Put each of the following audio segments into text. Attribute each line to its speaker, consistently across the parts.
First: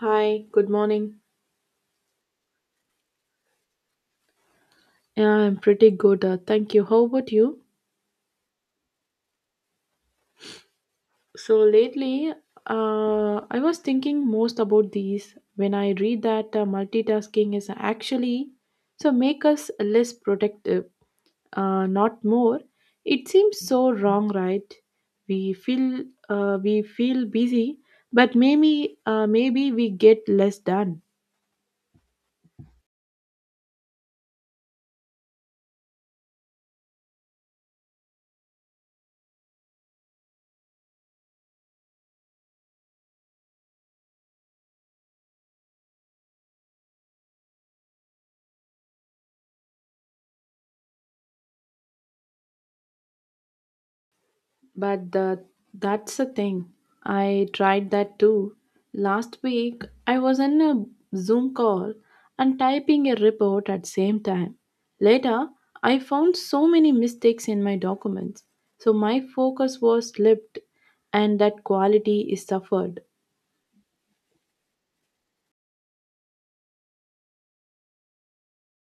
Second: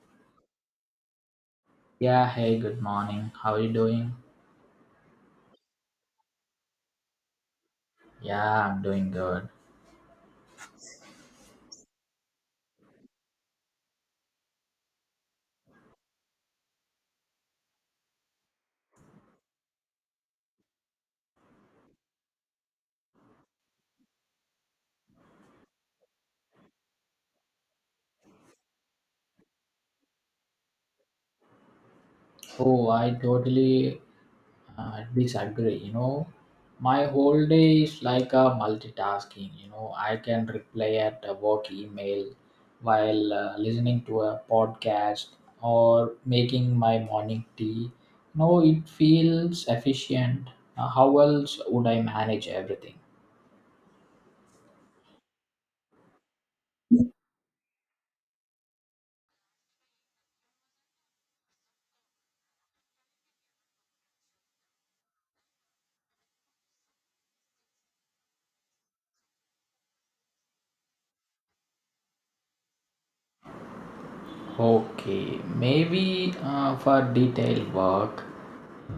Speaker 1: Hi, good morning.
Speaker 2: Yeah, hey, good morning. How are you doing?
Speaker 1: Yeah, I'm pretty good. Thank you. How about you?
Speaker 2: Yeah, I'm doing good.
Speaker 1: So lately, I was thinking most about these when I read that multitasking is actually so make us less productive, not more. It seems so wrong, right? We feel busy, but maybe we get less done.
Speaker 2: Oh, I totally disagree. You know, my whole day is like a multitasking. You know, I can reply at a work email while listening to a podcast or making my morning tea. No, it feels efficient. How else would I manage everything?
Speaker 1: But the, that's the thing. I tried that too. Last week, I was in a Zoom call and typing a report at same time. Later, I found so many mistakes in my documents. So my focus was slipped and that quality is suffered.
Speaker 2: Okay, maybe for detailed work,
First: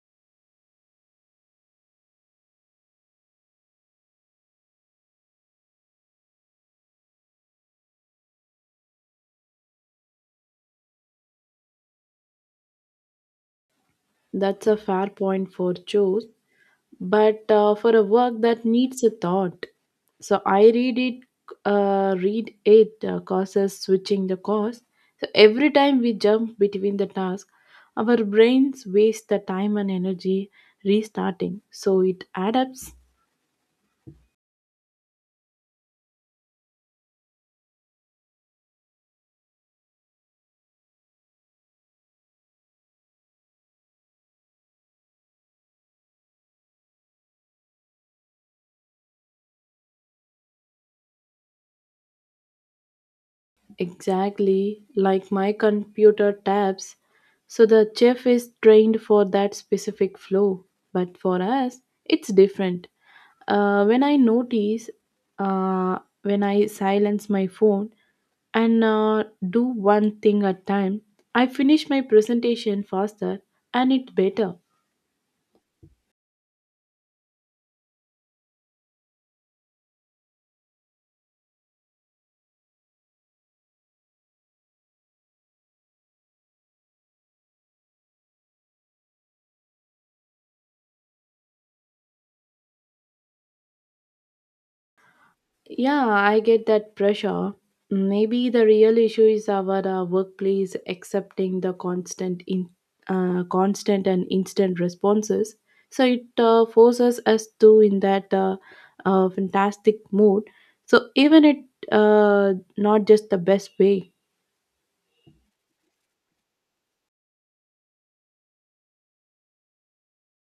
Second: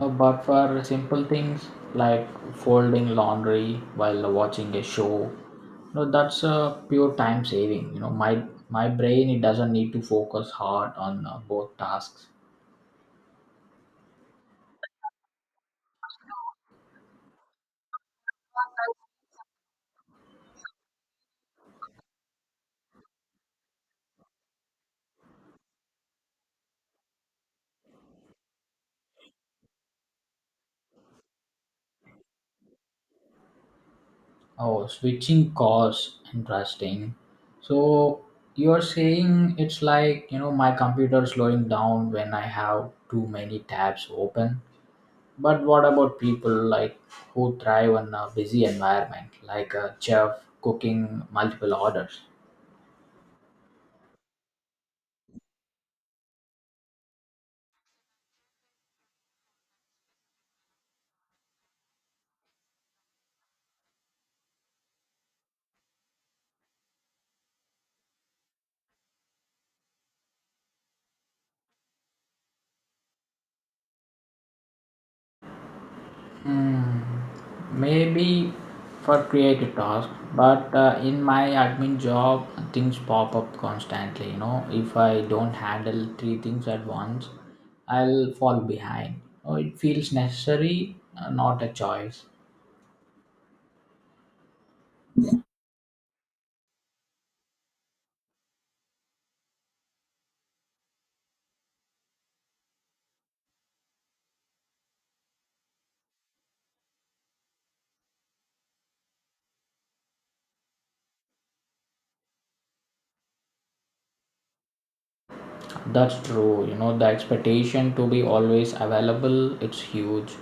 Speaker 2: but for simple things like folding laundry while watching a show, no, that's a pure time saving. You know, my brain it doesn't need to focus hard on both tasks.
Speaker 1: That's a fair point for Joe, but for a work that needs a thought, so I read it read it, causes switching the course. So every time we jump between the task, our brains waste the time and energy restarting, so it adds.
Speaker 2: Oh, switching course, interesting. So you're saying it's like, you know, my computer slowing down when I have too many tabs open. But what about people like who thrive on a busy environment, like a chef cooking multiple orders?
Speaker 1: Exactly, like my computer tabs. So the chef is trained for that specific flow, but for us, it's different. Uh, when I notice, when I silence my phone and do one thing at time, I finish my presentation faster and it better.
Speaker 2: Hmm, maybe for creative tasks, but in my admin job, things pop up constantly. You know, if I don't handle three things at once, I'll fall behind. Oh, it feels necessary, not a choice.
Speaker 1: Yeah, I get that pressure. Maybe the real issue is our workplace accepting the constant and instant responses. So it forces us to in that fantastic mood. So even it, not just the best way.
Speaker 2: That's true. You know, the expectation to be always available, it's huge.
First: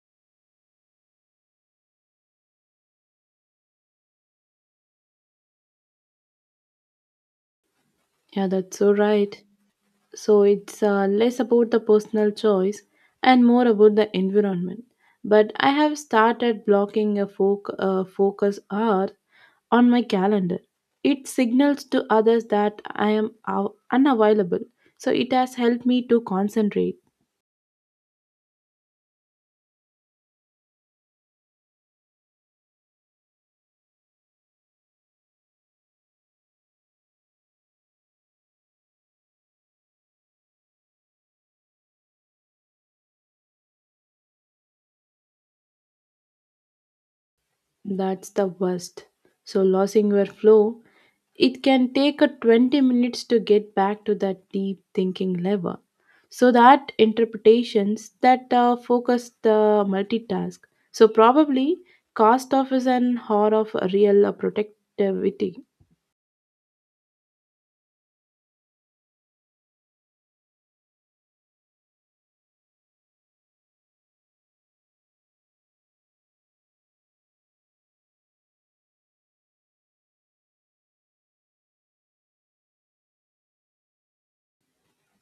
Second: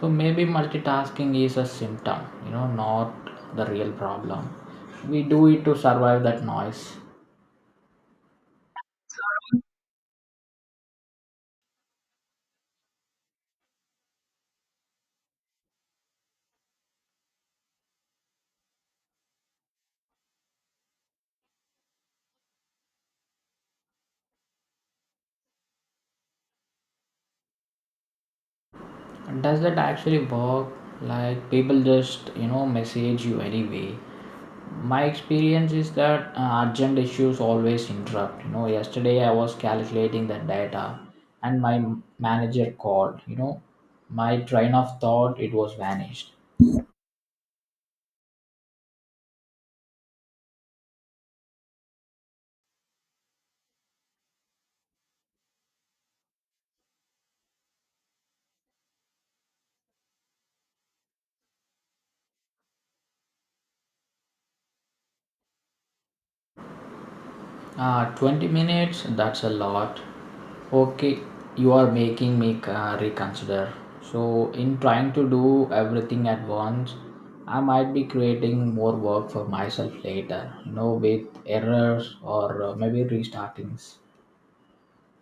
Speaker 2: So maybe multitasking is a symptom, you know, not the real problem. We do it to survive that noise.
Speaker 1: Yeah, that's so right. So it's less about the personal choice and more about the environment. But I have started blocking a focus hour on my calendar. It signals to others that I am unavailable. So it has helped me to concentrate.
Speaker 2: And does that actually work? Like people just, you know, message you anyway. My experience is that urgent issues always interrupt. You know, yesterday I was calculating the data and my manager called, you know, my train of thought it was vanished.
Speaker 1: That's the worst. So losing your flow, it can take a 20 minutes to get back to that deep thinking level. So that interpretations that focus the multitask, so probably cost of is an horror of real productivity.
Speaker 2: 20 minutes, that's a lot. Okay, you are making me reconsider. So, in trying to do everything at once, I might be creating more work for myself later, you know, with errors or maybe restartings.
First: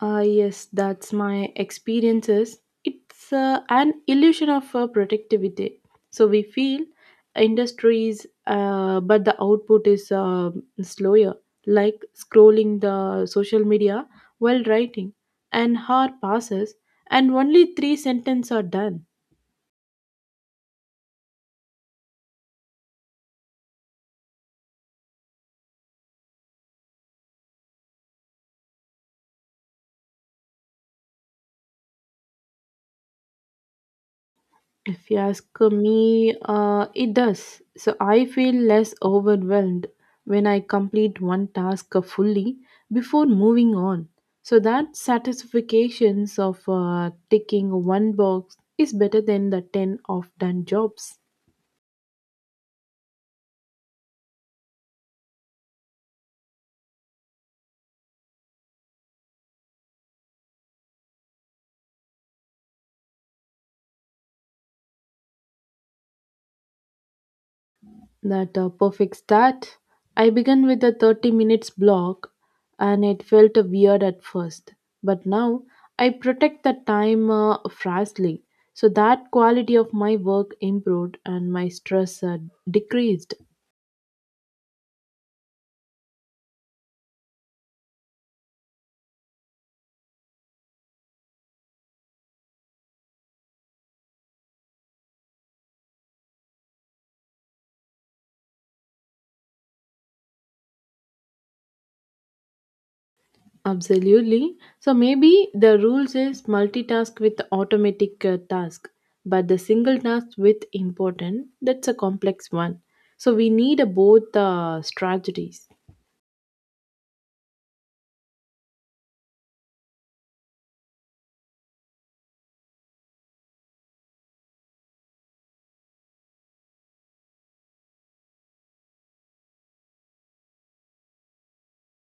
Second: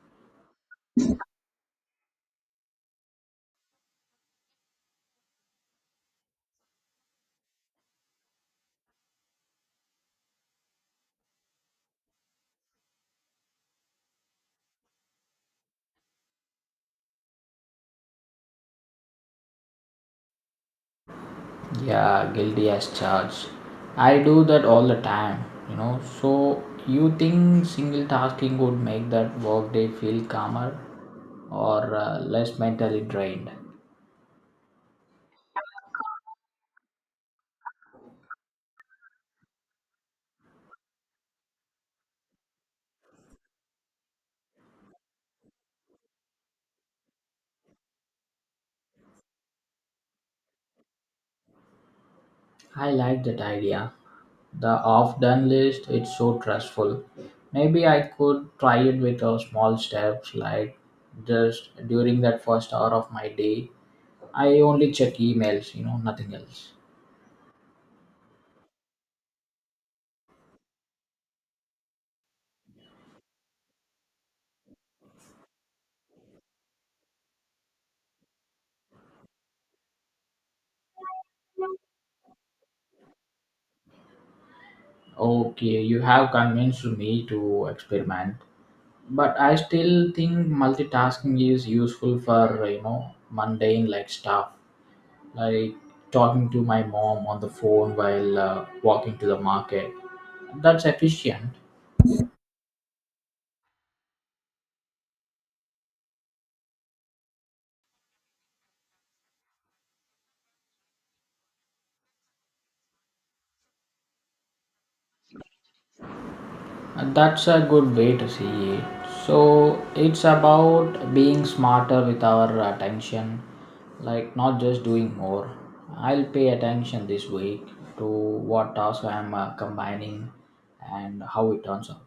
Speaker 1: Yes, that's my experiences. It's an illusion of productivity. So we feel industries, but the output is slower, like scrolling the social media while writing. An hour passes, and only three sentences are done.
Speaker 2: Yeah, guilty as charged. I do that all the time, you know. So, you think single tasking would make that workday feel calmer or less mentally drained?
Speaker 1: If you ask me, it does. So I feel less overwhelmed when I complete one task fully before moving on. So that satisfactions of ticking one box is better than the 10 of done jobs.
Speaker 2: I like that idea. The off done list, it's so trustful. Maybe I could try it with a small steps like just during that first hour of my day. I only check emails, you know, nothing else.
Speaker 1: That perfect start. I began with a 30 minutes block and it felt weird at first. But now I protect the time fastly. So that quality of my work improved and my stress decreased.
Speaker 2: Okay, you have convinced me to experiment, but I still think multitasking is useful for, you know, mundane like stuff, like talking to my mom on the phone while walking to the market. That's efficient.
Speaker 1: Absolutely. So maybe the rules is multitask with automatic task, but the single task with important, that's a complex one. So we need both strategies.
Speaker 2: And that's a good way to see it. So it's about being smarter with our attention, like not just doing more. I'll pay attention this week to what tasks I'm combining and how it turns out.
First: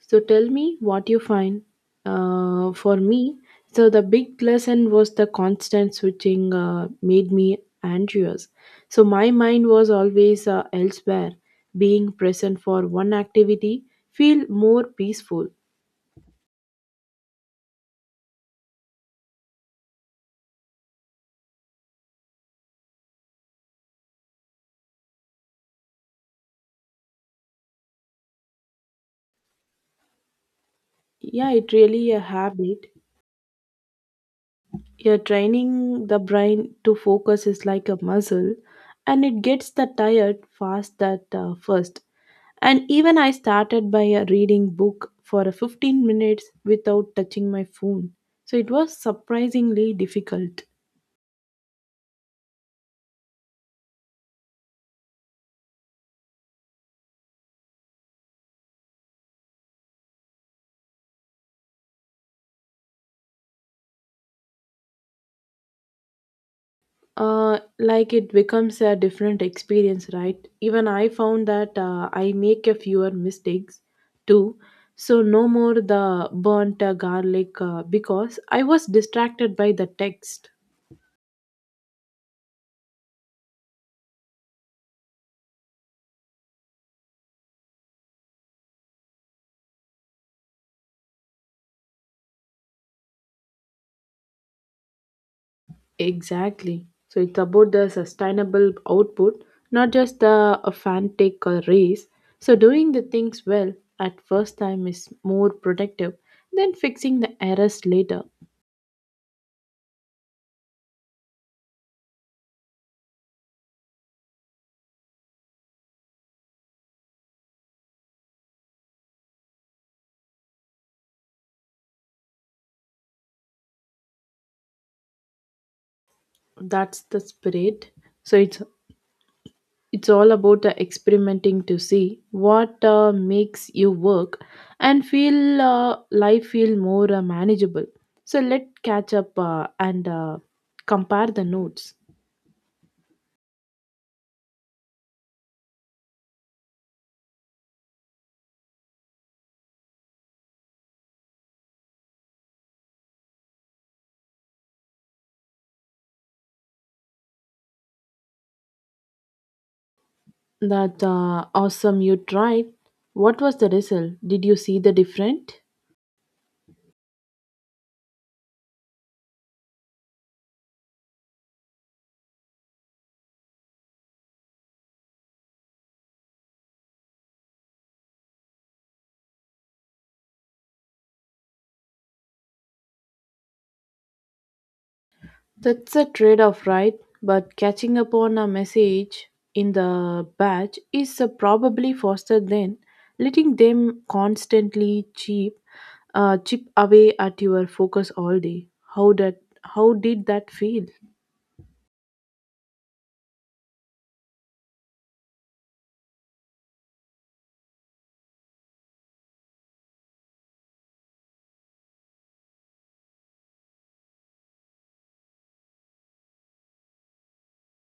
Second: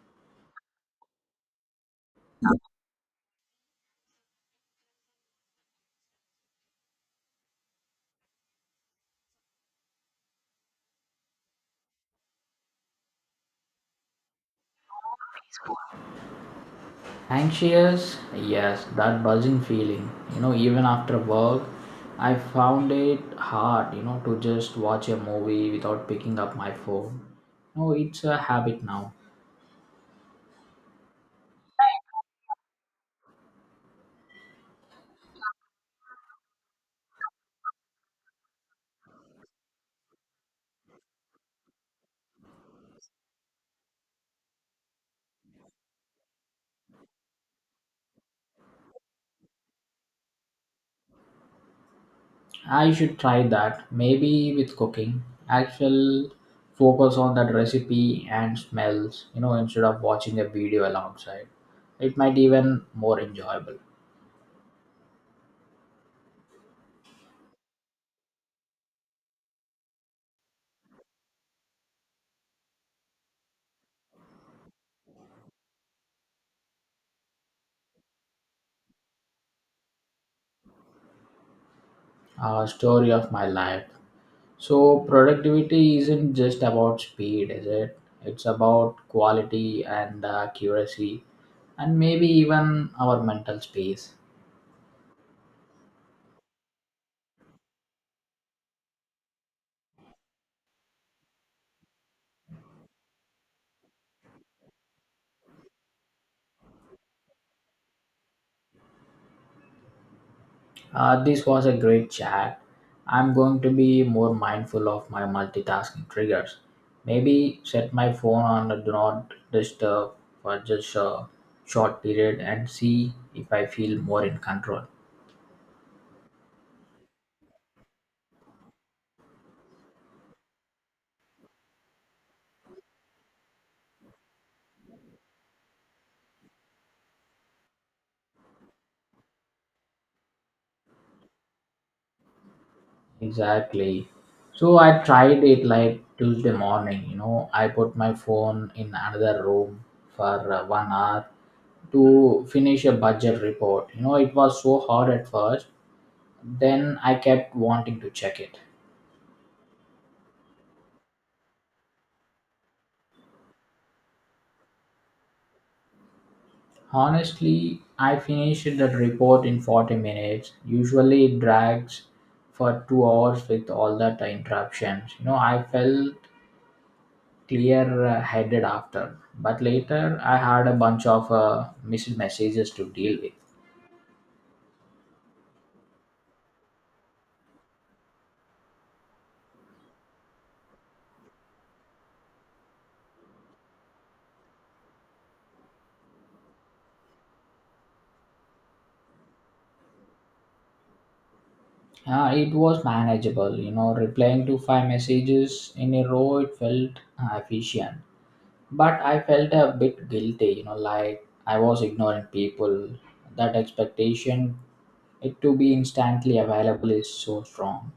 Speaker 1: So tell me what you find. For me, so the big lesson was the constant switching made me anxious. So my mind was always elsewhere. Being present for one activity feel more peaceful.
Speaker 2: Anxious, yes, that buzzing feeling. You know, even after work, I found it hard, you know, to just watch a movie without picking up my phone. No, it's a habit now.
Speaker 1: Yeah, it really a habit. Yeah, training the brain to focus is like a muscle, and it gets the tired fast at first. And even I started by a reading book for a 15 minutes without touching my phone. So it was surprisingly difficult.
Speaker 2: I should try that. Maybe with cooking, I shall focus on that recipe and smells, you know, instead of watching a video alongside. It might even more enjoyable.
Speaker 1: Like it becomes a different experience, right? Even I found that I make a fewer mistakes too. So no more the burnt garlic because I was distracted by the text.
Speaker 2: A story of my life. So productivity isn't just about speed, is it? It's about quality and accuracy, and maybe even our mental space.
Speaker 1: Exactly. So it's about the sustainable output, not just the a frantic race. So doing the things well at first time is more productive than fixing the errors later.
Speaker 2: This was a great chat. I'm going to be more mindful of my multitasking triggers. Maybe set my phone on a do not disturb for just a short period and see if I feel more in control.
Speaker 1: That's the spirit. So it's all about the experimenting to see what makes you work and feel life feel more manageable. So let's catch up and compare the notes.
Speaker 2: Exactly. So I tried it like Tuesday morning, you know, I put my phone in another room for 1 hour to finish a budget report. You know, it was so hard at first. Then I kept wanting to check it.
Speaker 1: That awesome you tried. What was the result? Did you see the difference?
Speaker 2: Honestly, I finished that report in 40 minutes. Usually it drags for 2 hours with all that interruptions. You know, I felt clear headed after, but later I had a bunch of missed messages to deal with.
Speaker 1: That's a trade off, right? But catching up on a message in the batch is probably faster than letting them constantly chip away at your focus all day. How that? How did that feel?
Speaker 2: It was manageable, you know, replying to 5 messages in a row, it felt efficient. But I felt a bit guilty, you know, like I was ignoring people. That expectation it to be instantly available is so strong.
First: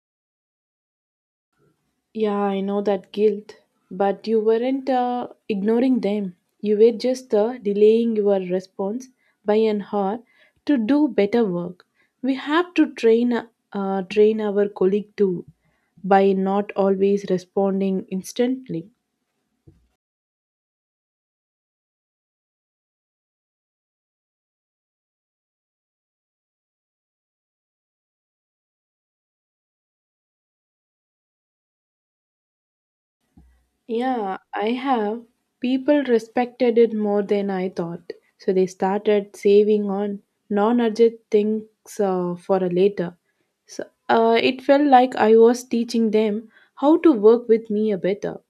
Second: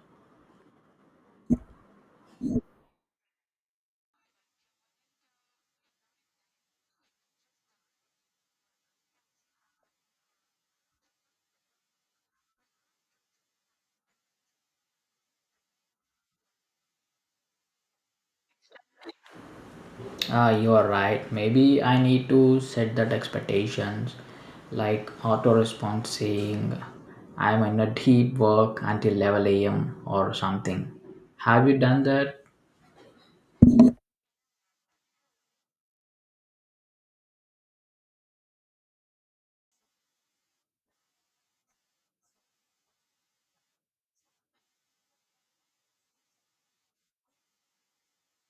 Speaker 1: Yeah, I know that guilt, but you weren't ignoring them. You were just delaying your response by an hour to do better work. We have to train our colleague too by not always responding instantly.
Speaker 2: Ah, you are right. Maybe I need to set that expectations, like auto response saying I'm in a deep work until 11 a.m. or something. Have you done that?
Speaker 1: Yeah, I have. People respected it more than I thought. So they started saving on non urgent things for a later. So it felt like I was teaching them how to work with me a better.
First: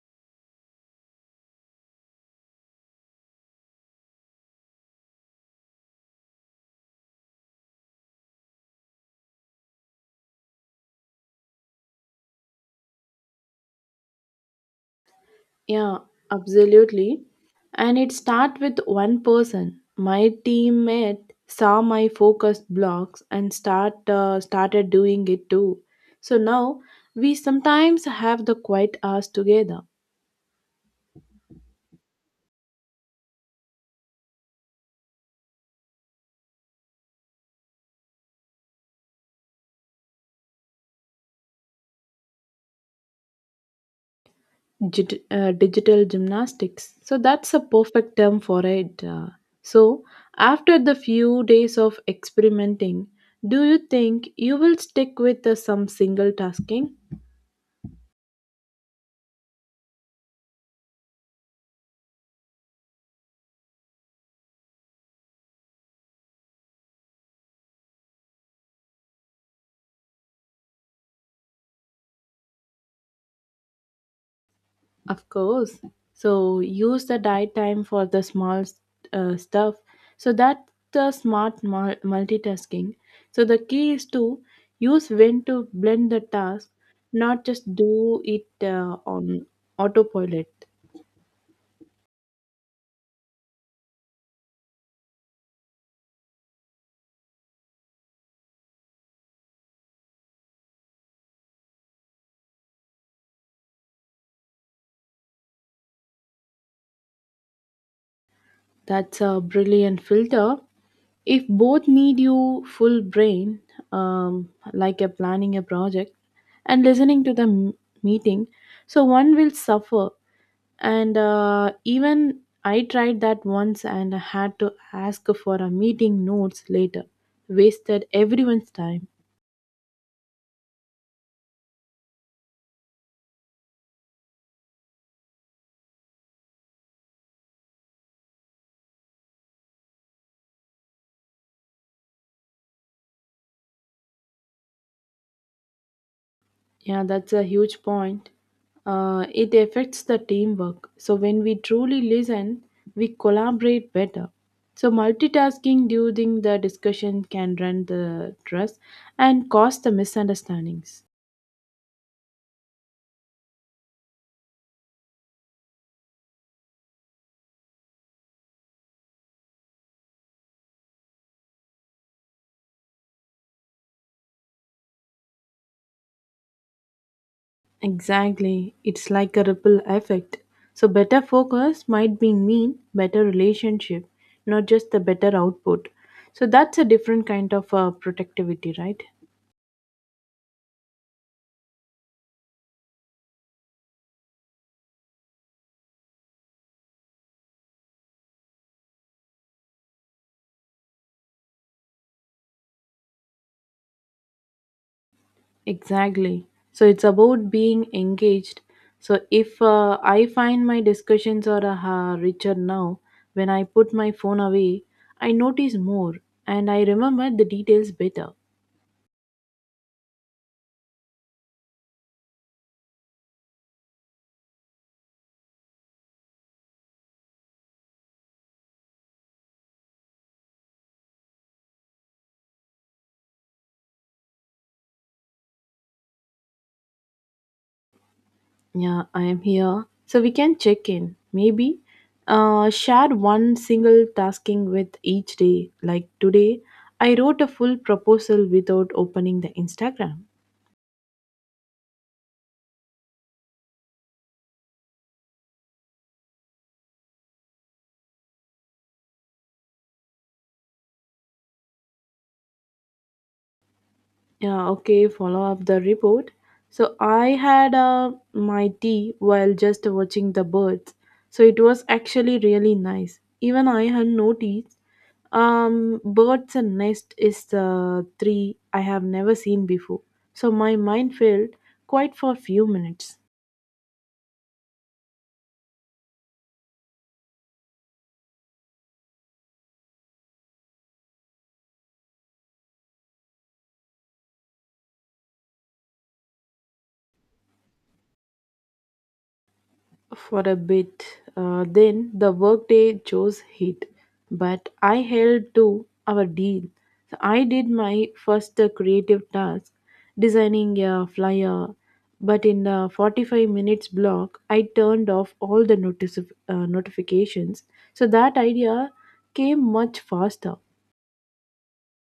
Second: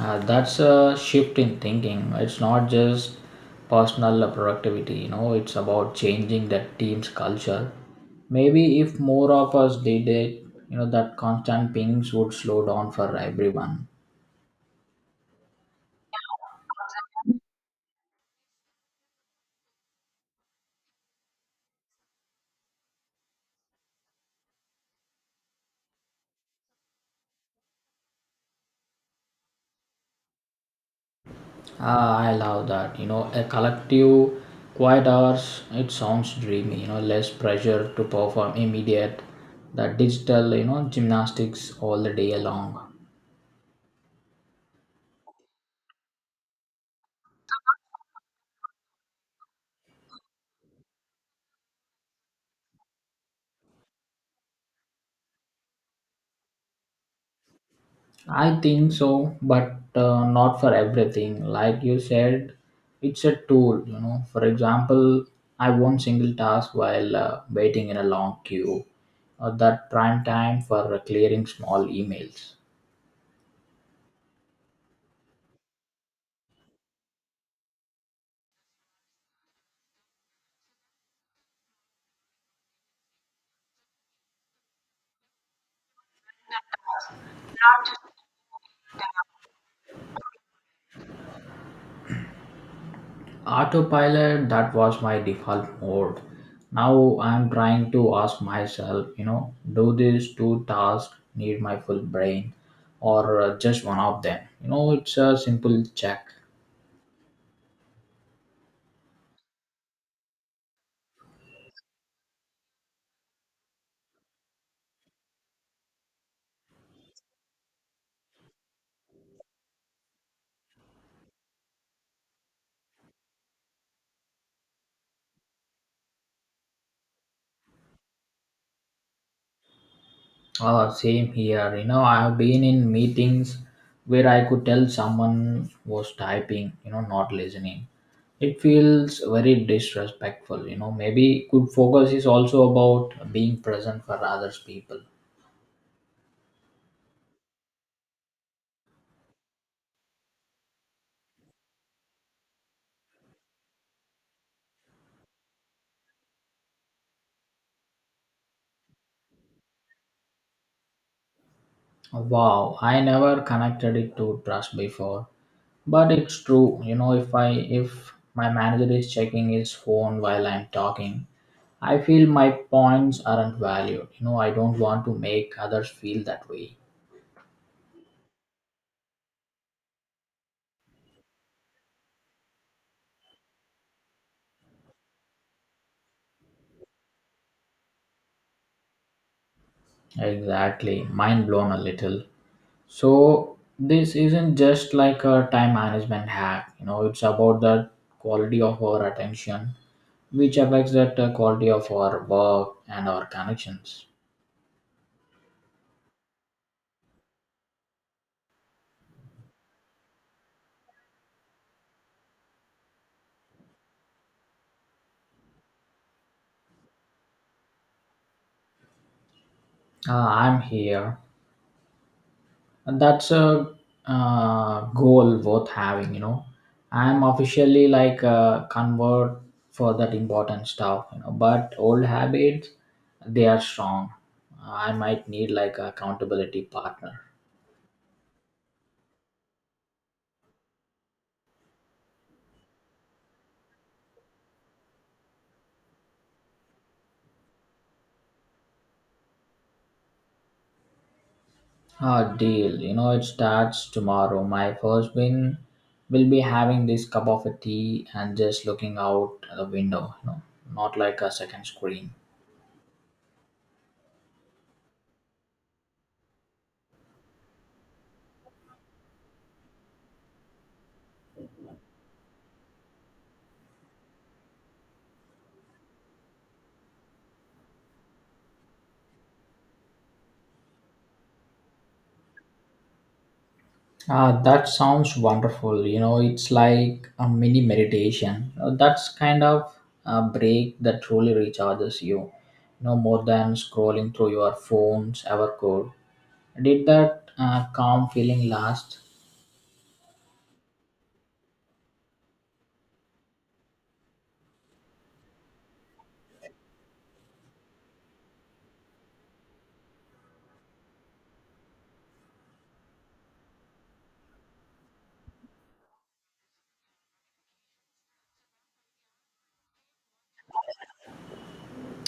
Speaker 2: That's a shift in thinking. It's not just personal productivity, you know, it's about changing that team's culture. Maybe if more of us did it, you know, that constant pings would slow down for everyone.
Speaker 1: Yeah, absolutely. And it start with one person. My teammate saw my focus blocks and started doing it too. So now we sometimes have the quiet hours together.
Speaker 2: Ah, I love that. You know, a collective quiet hours, it sounds dreamy, you know, less pressure to perform immediate, that digital, you know, gymnastics all the day long.
Speaker 1: Digital gymnastics. So that's a perfect term for it. So after the few days of experimenting, do you think you will stick with some single tasking?
Speaker 2: I think so, but not for everything. Like you said, it's a tool, you know. For example, I won't single task while waiting in a long queue, or that prime time for clearing small emails.
Speaker 1: Of course. So use the diet time for the small stuff. So that's the smart multitasking. So the key is to use when to blend the task, not just do it on autopilot.
Speaker 2: Autopilot, that was my default mode. Now I'm trying to ask myself, you know, do these two tasks need my full brain or just one of them? You know, it's a simple check.
Speaker 1: That's a brilliant filter. If both need you full brain, like a planning a project and listening to the meeting, so one will suffer. And even I tried that once and I had to ask for a meeting notes later, wasted everyone's time.
Speaker 2: Same here. You know, I have been in meetings where I could tell someone was typing, you know, not listening. It feels very disrespectful, you know. Maybe good focus is also about being present for others people.
Speaker 1: Yeah, that's a huge point. It affects the teamwork. So when we truly listen, we collaborate better. So multitasking during the discussion can run the trust and cause the misunderstandings.
Speaker 2: Wow, I never connected it to trust before, but it's true. You know, if my manager is checking his phone while I'm talking, I feel my points aren't valued. You know, I don't want to make others feel that way.
Speaker 1: Exactly. It's like a ripple effect. So better focus might be mean better relationship, not just the better output. So that's a different kind of productivity, right?
Speaker 2: Exactly, mind blown a little. So this isn't just like a time management hack, you know, it's about the quality of our attention, which affects that quality of our work and our connections.
Speaker 1: Exactly. So it's about being engaged. So if I find my discussions are richer now, when I put my phone away, I notice more and I remember the details better.
Speaker 2: Ah, I'm here. And that's a goal worth having, you know. I'm officially like a convert for that important stuff, you know, but old habits, they are strong. I might need like accountability partner.
Speaker 1: Yeah, I am here. So we can check in. Maybe share one single tasking with each day. Like today, I wrote a full proposal without opening the Instagram.
Speaker 2: Ah, deal. You know, it starts tomorrow. My first win will be having this cup of a tea and just looking out the window, you know, not like a second screen.
Speaker 1: Yeah, okay, follow up the report. So I had my tea while just watching the birds. So it was actually really nice. Even I had noticed birds and nest is the three I have never seen before. So my mind felt quiet for a few minutes.
Speaker 2: Ah, that sounds wonderful. You know, it's like a mini meditation. That's kind of a break that truly recharges you. No more than scrolling through your phones ever could. Did that calm feeling last?
Speaker 1: For a bit. Then the workday chose heat, but I held to our deal. So I did my first creative task, designing a flyer. But in the 45 minutes block, I turned off all the notice notifications. So that idea came much faster.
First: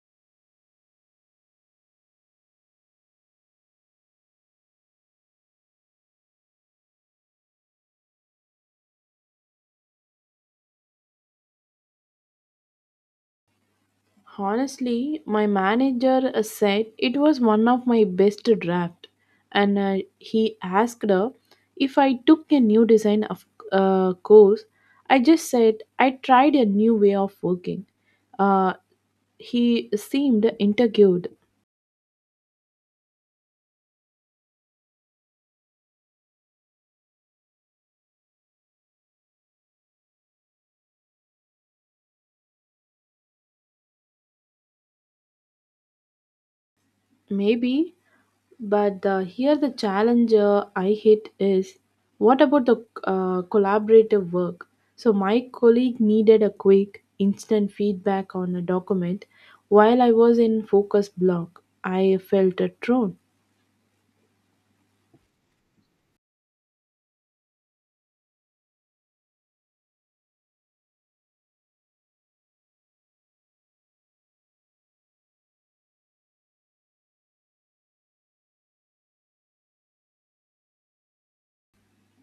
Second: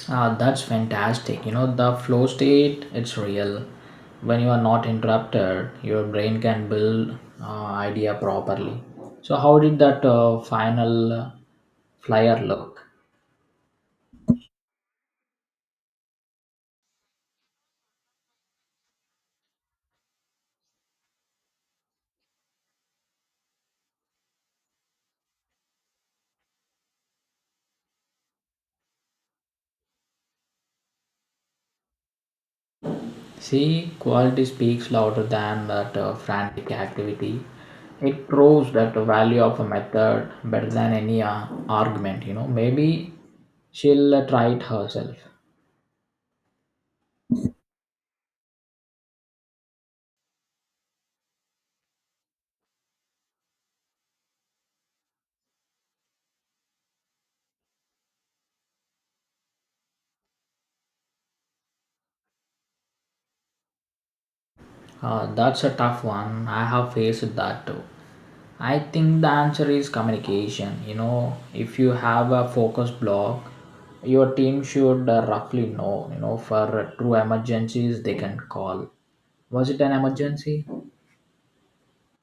Speaker 2: Ah, that's fantastic. You know, the flow state, it's real. When you are not interrupted, your brain can build idea properly. So, how did that final flyer look?
Speaker 1: Honestly, my manager said it was one of my best draft, and he asked her if I took a new design of course. I just said I tried a new way of working. Uh, he seemed intrigued.
Speaker 2: See, quality speaks louder than that frantic activity. It proves that the value of a method better than any argument. You know, maybe she'll try it herself.
Speaker 1: Maybe. But here the challenge I hit is what about the collaborative work? So my colleague needed a quick, instant feedback on a document while I was in focus block. I felt a thrown.
Speaker 2: That's a tough one. I have faced that too. I think the answer is communication. You know, if you have a focus block, your team should roughly know, you know, for true emergencies they can call. Was it an emergency?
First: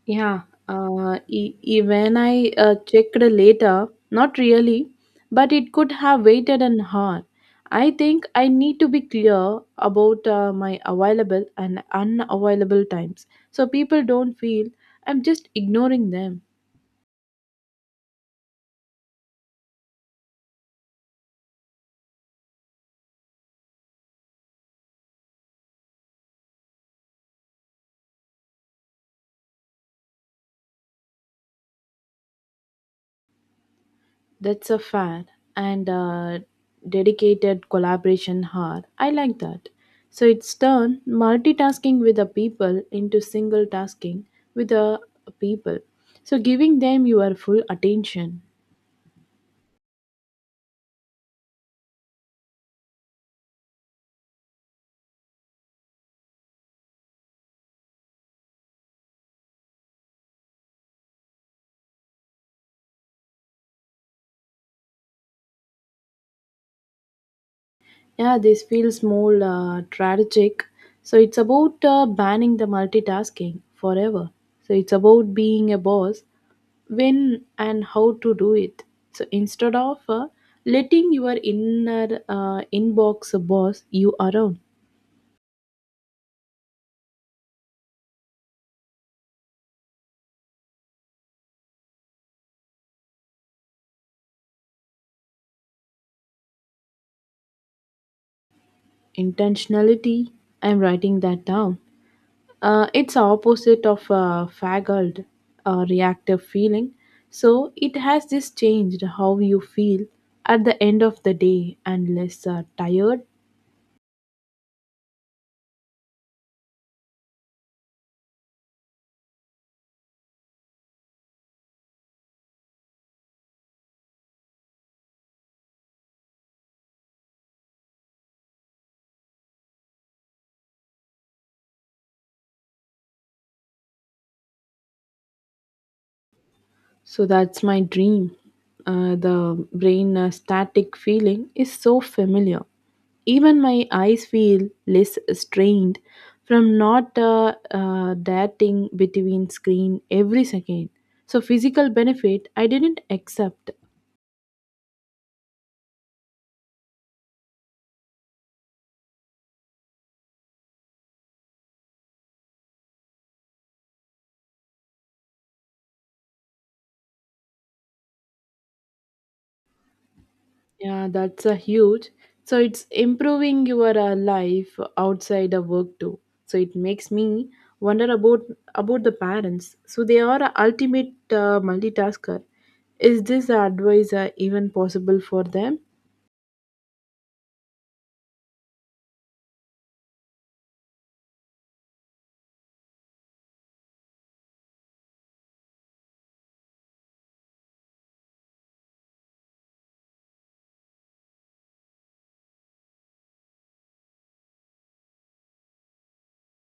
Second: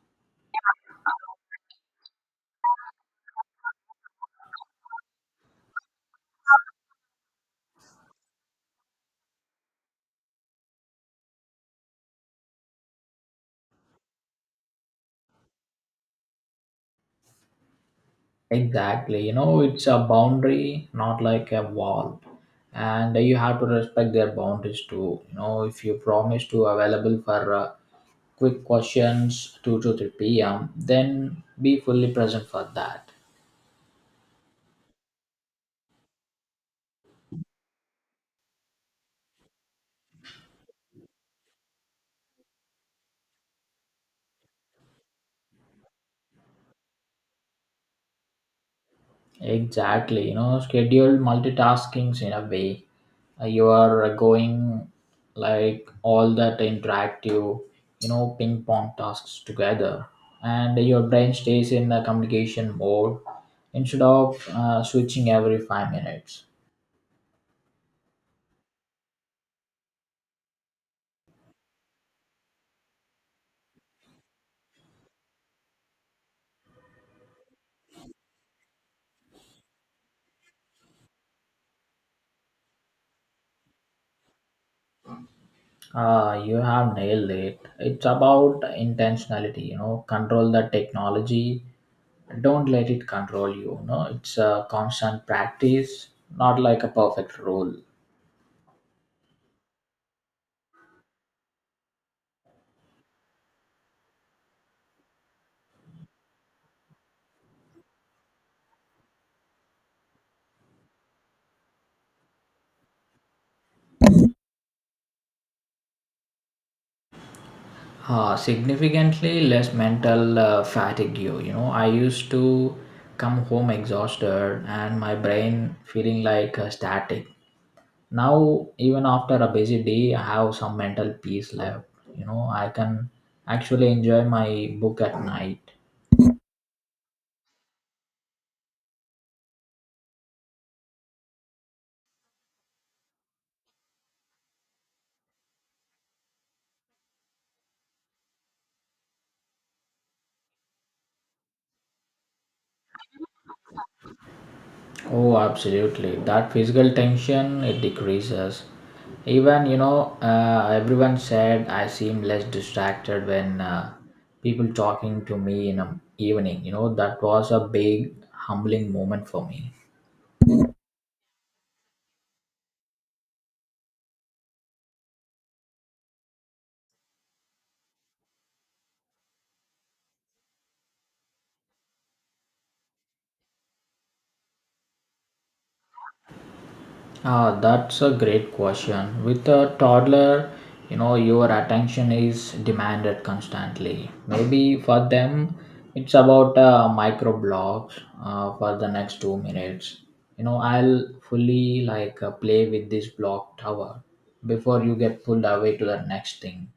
Speaker 1: Yeah, even I checked later, not really, but it could have waited an hour. I think I need to be clear about my available and unavailable times so people don't feel I'm just ignoring them.
Speaker 2: Exactly. You know, it's a boundary, not like a wall. And you have to respect their boundaries too. You know, if you promise to available for quick questions 2 to 3 p.m. Then be fully present for that.
Speaker 1: That's a fair and dedicated collaboration hard. I like that. So it's turned multitasking with the people into single tasking with the people. So giving them your full attention.
Speaker 2: Exactly, you know, schedule multitaskings in a way. You are going like all that interactive, you know, ping pong tasks together, and your brain stays in the communication mode instead of switching every 5 minutes.
Speaker 1: Yeah, this feels more tragic. So it's about banning the multitasking forever. So it's about being a boss when and how to do it. So instead of letting your inner inbox boss you around,
Speaker 2: Ah, you have nailed it. It's about intentionality, you know, control the technology, don't let it control you. No, it's a constant practice, not like a perfect rule.
Speaker 1: intentionality, I'm writing that down. It's opposite of a faggled reactive feeling. So it has this changed how you feel at the end of the day and less tired.
Speaker 2: Significantly less mental fatigue. You know, I used to come home exhausted and my brain feeling like static. Now even after a busy day I have some mental peace left. You know, I can actually enjoy my book at night.
Speaker 1: So that's my dream. The brain static feeling is so familiar. Even my eyes feel less strained from not darting between screen every second. So physical benefit I didn't accept.
Speaker 2: Oh, absolutely. That physical tension it decreases. Even you know, everyone said I seem less distracted when people talking to me in the evening. You know, that was a big humbling moment for me.
Speaker 1: Yeah, that's a huge. So it's improving your life outside the work too. So it makes me wonder about the parents. So they are a ultimate multitasker. Is this advice even possible for them?
Speaker 2: Ah, that's a great question. With a toddler, you know, your attention is demanded constantly. Maybe for them, it's about micro blocks for the next 2 minutes. You know, I'll fully like play with this block tower before you get pulled away to the next thing.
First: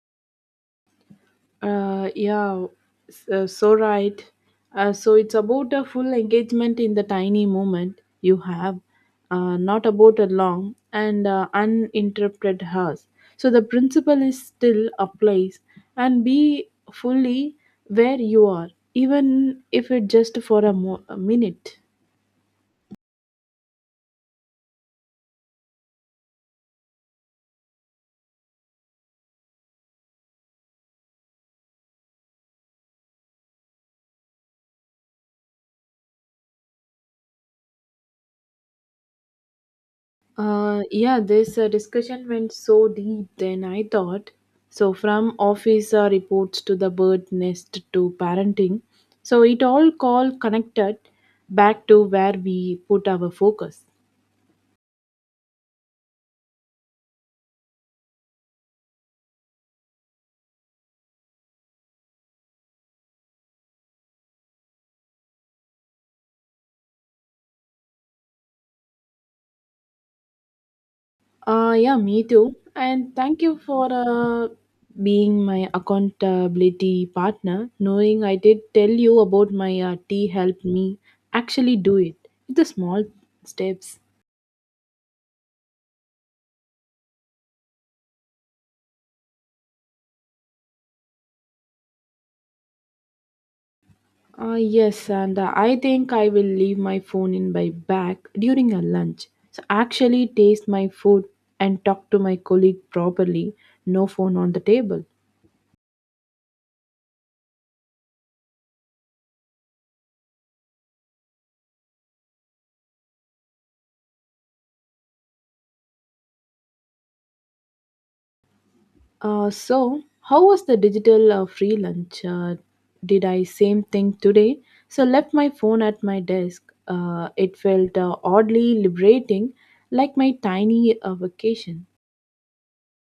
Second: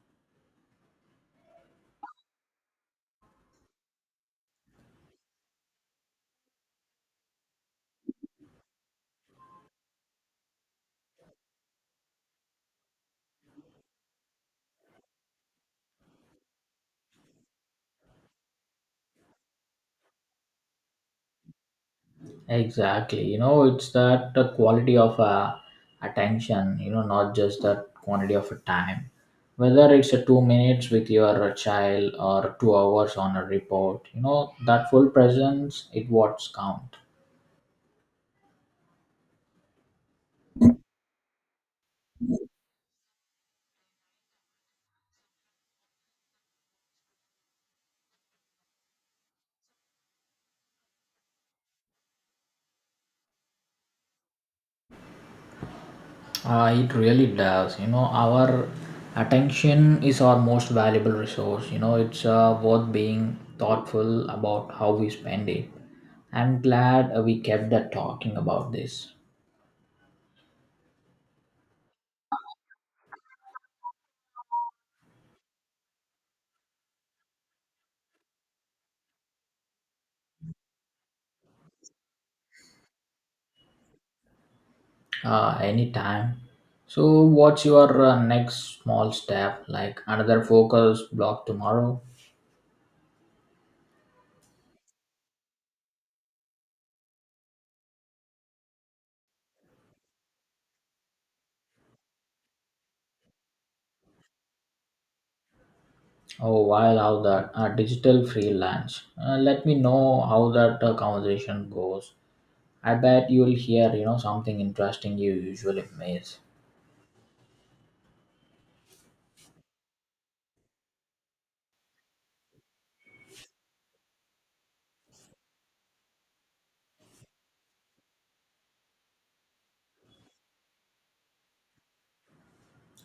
Speaker 1: Uh, yeah, so right. So it's about a full engagement in the tiny moment you have, not about a long and uninterrupted hours. So the principle is still applies and be fully where you are, even if it just for a minute.
Speaker 2: Exactly. You know, it's that the quality of attention, you know, not just that quantity of time. Whether it's a 2 minutes with your child or 2 hours on a report, you know, that full presence, it what's count.
Speaker 1: Yeah, this discussion went so deep than I thought. So, from office reports to the bird nest to parenting, so it all call connected back to where we put our focus.
Speaker 2: It really does. You know, our attention is our most valuable resource. You know, it's worth being thoughtful about how we spend it. I'm glad we kept that talking about this.
Speaker 1: Yeah, me too. And thank you for being my accountability partner. Knowing I did tell you about my tea helped me actually do it. It's the small steps.
Speaker 2: Anytime. So, what's your next small step? Like another focus block tomorrow?
Speaker 1: Yes, and I think I will leave my phone in my bag during a lunch, so actually taste my food and talk to my colleague properly. No phone on the table.
Speaker 2: Oh, while how that digital freelance. Let me know how that conversation goes. I bet you'll hear, you know, something interesting you usually miss.
Speaker 1: So how was the digital free lunch? Did I same thing today? So left my phone at my desk. It felt oddly liberating, like my tiny vacation.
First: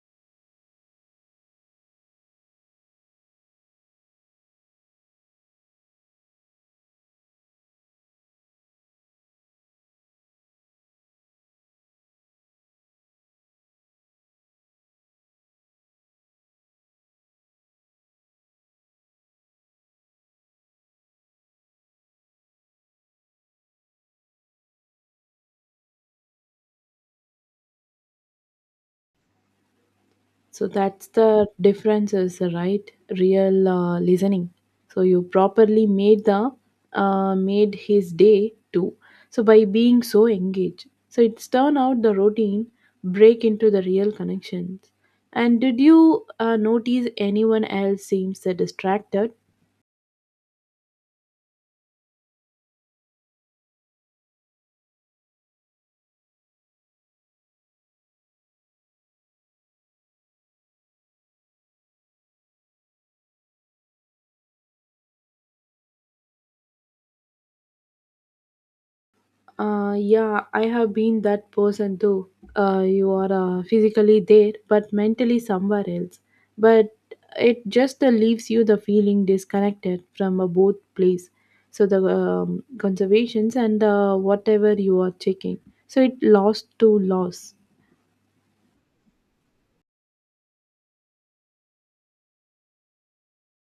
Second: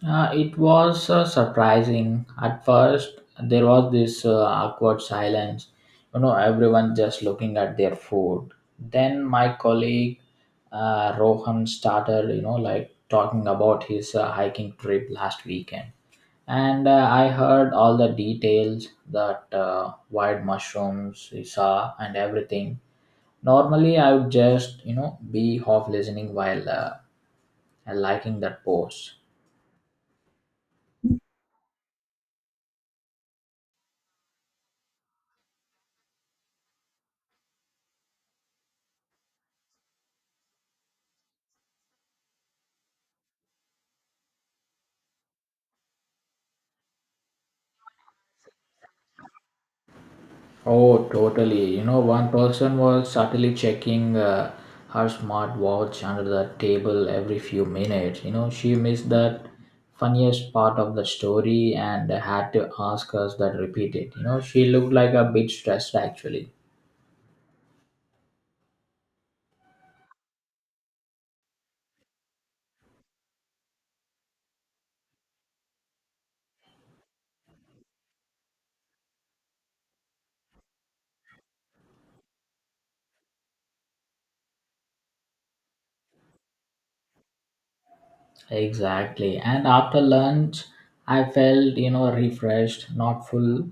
Speaker 2: It was surprising. At first, there was this awkward silence, you know, everyone just looking at their food. Then my colleague Rohan started, you know, like talking about his hiking trip last weekend. And I heard all the details that wild mushrooms he saw and everything. Normally, I would just, you know, be half listening while liking that post.
Speaker 1: So that's the difference is the right real listening. So you properly made the made his day too. So by being so engaged, so it's turn out the routine break into the real connections. And did you notice anyone else seems distracted.
Speaker 2: Oh, totally. You know, one person was subtly checking her smartwatch under the table every few minutes. You know, she missed that funniest part of the story and had to ask us that repeat it. You know, she looked like a bit stressed actually.
Speaker 1: Yeah, I have been that person too. You are physically there, but mentally somewhere else. But it just leaves you the feeling disconnected from both place. So the conservations and whatever you are checking. So it lost to loss.
Speaker 2: Exactly. And after lunch, I felt, you know, refreshed, not full,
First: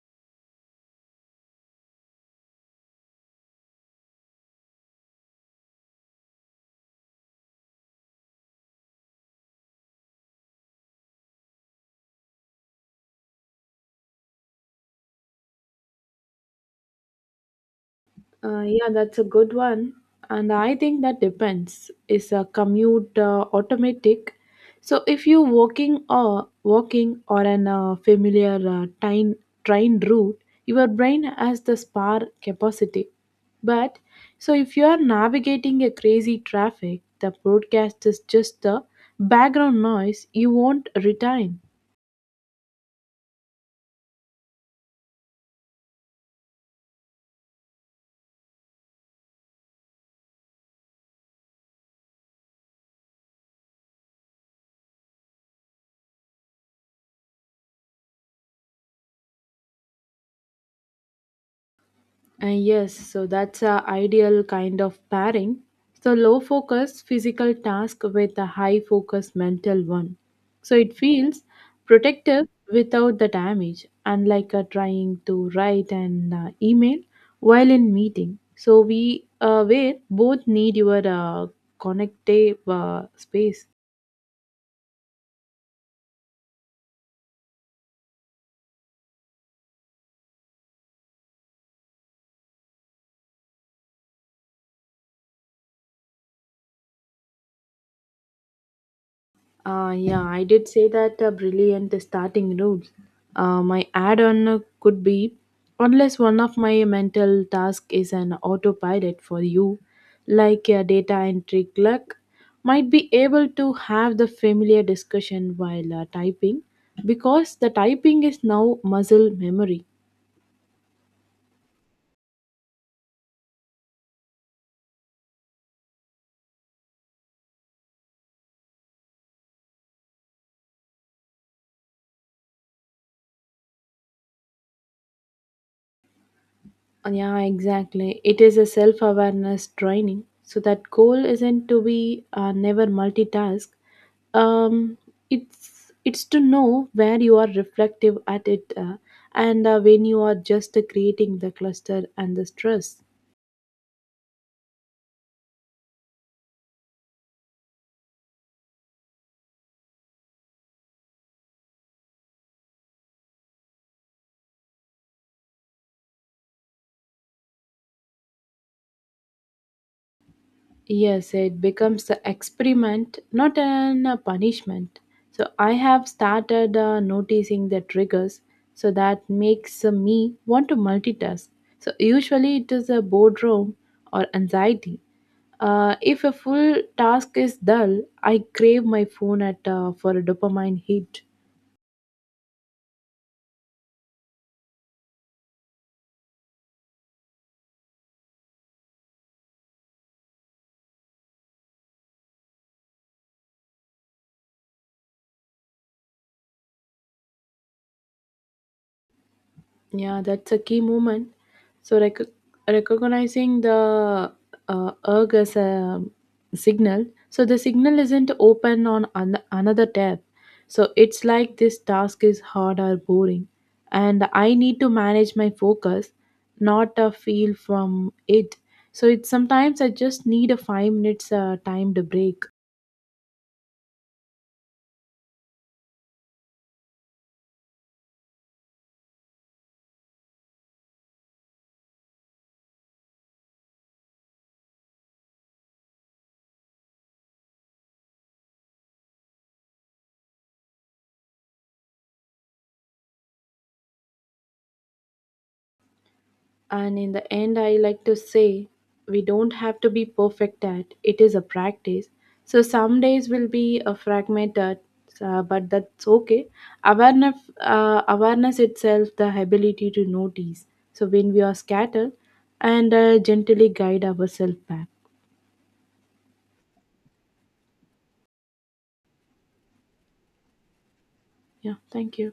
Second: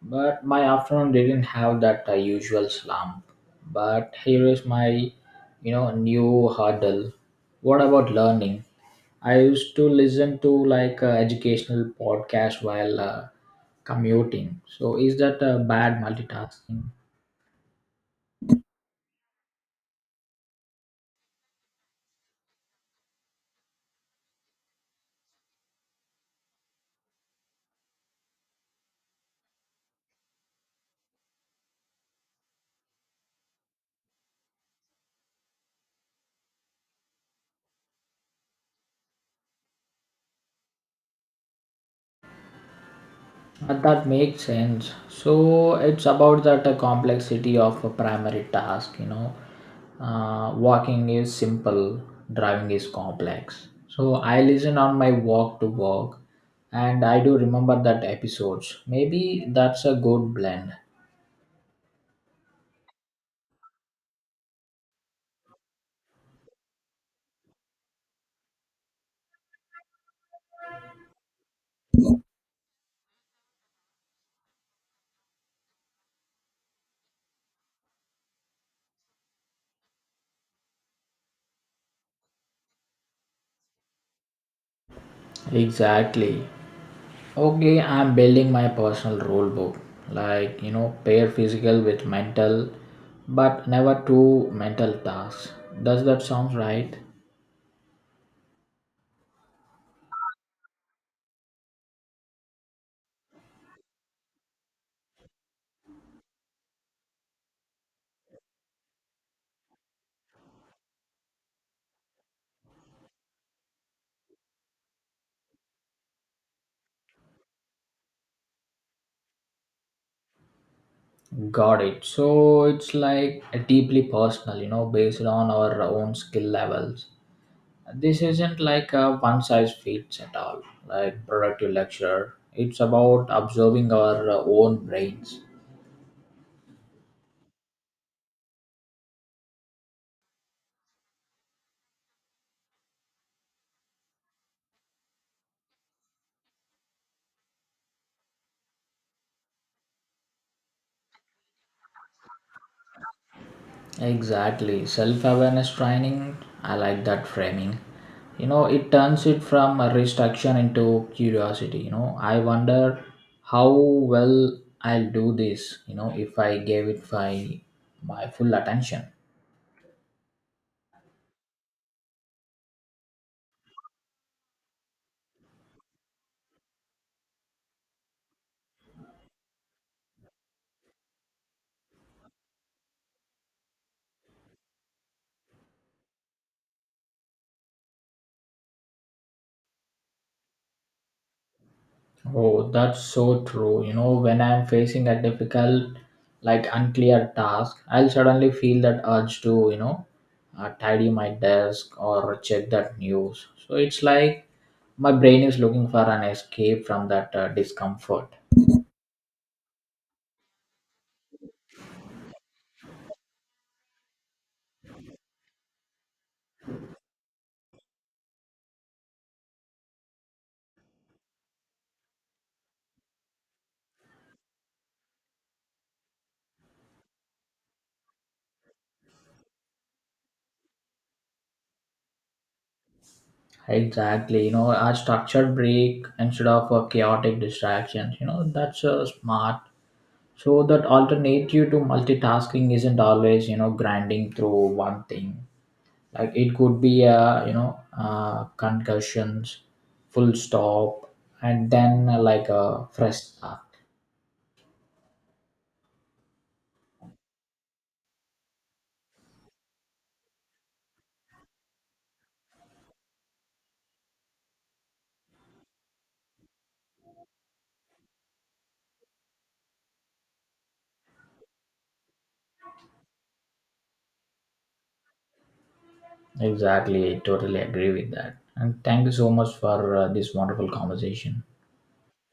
Speaker 2: but my afternoon didn't have that usual slump. But here is my, you know, new hurdle. What about learning? I used to listen to like educational podcast while commuting. So is that a bad multitasking?
Speaker 1: Yeah, that's a good one. And I think that depends. Is a commute automatic? So if you're walking or walking or an familiar train route, your brain has the spar capacity. But so if you are navigating a crazy traffic, the broadcast is just the background noise you won't retain.
Speaker 2: That makes sense. So it's about that complexity of a primary task, you know. Walking is simple, driving is complex. So I listen on my walk to work, and I do remember that episodes. Maybe that's a good blend.
Speaker 1: And yes, so that's a ideal kind of pairing. So low focus physical task with a high focus mental one. So it feels protective without the damage, unlike trying to write an email while in meeting. So we where both need your connective space.
Speaker 2: Exactly. Okay, I'm building my personal rule book. Like, you know, pair physical with mental, but never two mental tasks. Does that sound right?
Speaker 1: Yeah, I did say that brilliant starting rules. My add on could be unless one of my mental task is an autopilot for you, like a data entry clerk, might be able to have the familiar discussion while typing because the typing is now muscle memory.
Speaker 2: Got it. So it's like a deeply personal, you know, based on our own skill levels. This isn't like a one size fits at all, like productive lecture. It's about observing our own brains.
Speaker 1: Yeah, exactly. It is a self awareness training. So that goal isn't to be never multitask, um, it's to know where you are reflective at it and when you are just creating the cluster and the stress.
Speaker 2: Exactly. Self awareness training. I like that framing. You know, it turns it from a restriction into curiosity. You know, I wonder how well I'll do this, you know, if I gave it my full attention.
Speaker 1: Yes, it becomes an experiment, not an punishment. So I have started noticing the triggers so that makes me want to multitask. So usually it is a boredom or anxiety. If a full task is dull, I crave my phone at for a dopamine hit.
Speaker 2: Oh, that's so true. You know, when I'm facing a difficult, like unclear task, I'll suddenly feel that urge to, you know, tidy my desk or check that news. So it's like my brain is looking for an escape from that discomfort.
Speaker 1: Yeah, that's a key moment. So recognizing the erg as a signal. So the signal isn't open on another tab. So it's like this task is hard or boring, and I need to manage my focus, not a feel from it. So it's sometimes I just need a 5 minutes timed break.
Speaker 2: Exactly. You know, a structured break instead of a chaotic distractions. You know, that's smart. So that alternative to multitasking isn't always, you know, grinding through one thing. Like it could be a, you know, concussions full stop and then like a fresh start.
Speaker 1: And in the end, I like to say we don't have to be perfect at it is a practice. So some days will be a fragmented, but that's okay. Awareness, awareness itself, the ability to notice. So when we are scattered, and gently guide ourselves back.
Speaker 2: Exactly, I totally agree with that, and thank you so much for this wonderful conversation.
Speaker 1: Yeah, thank you.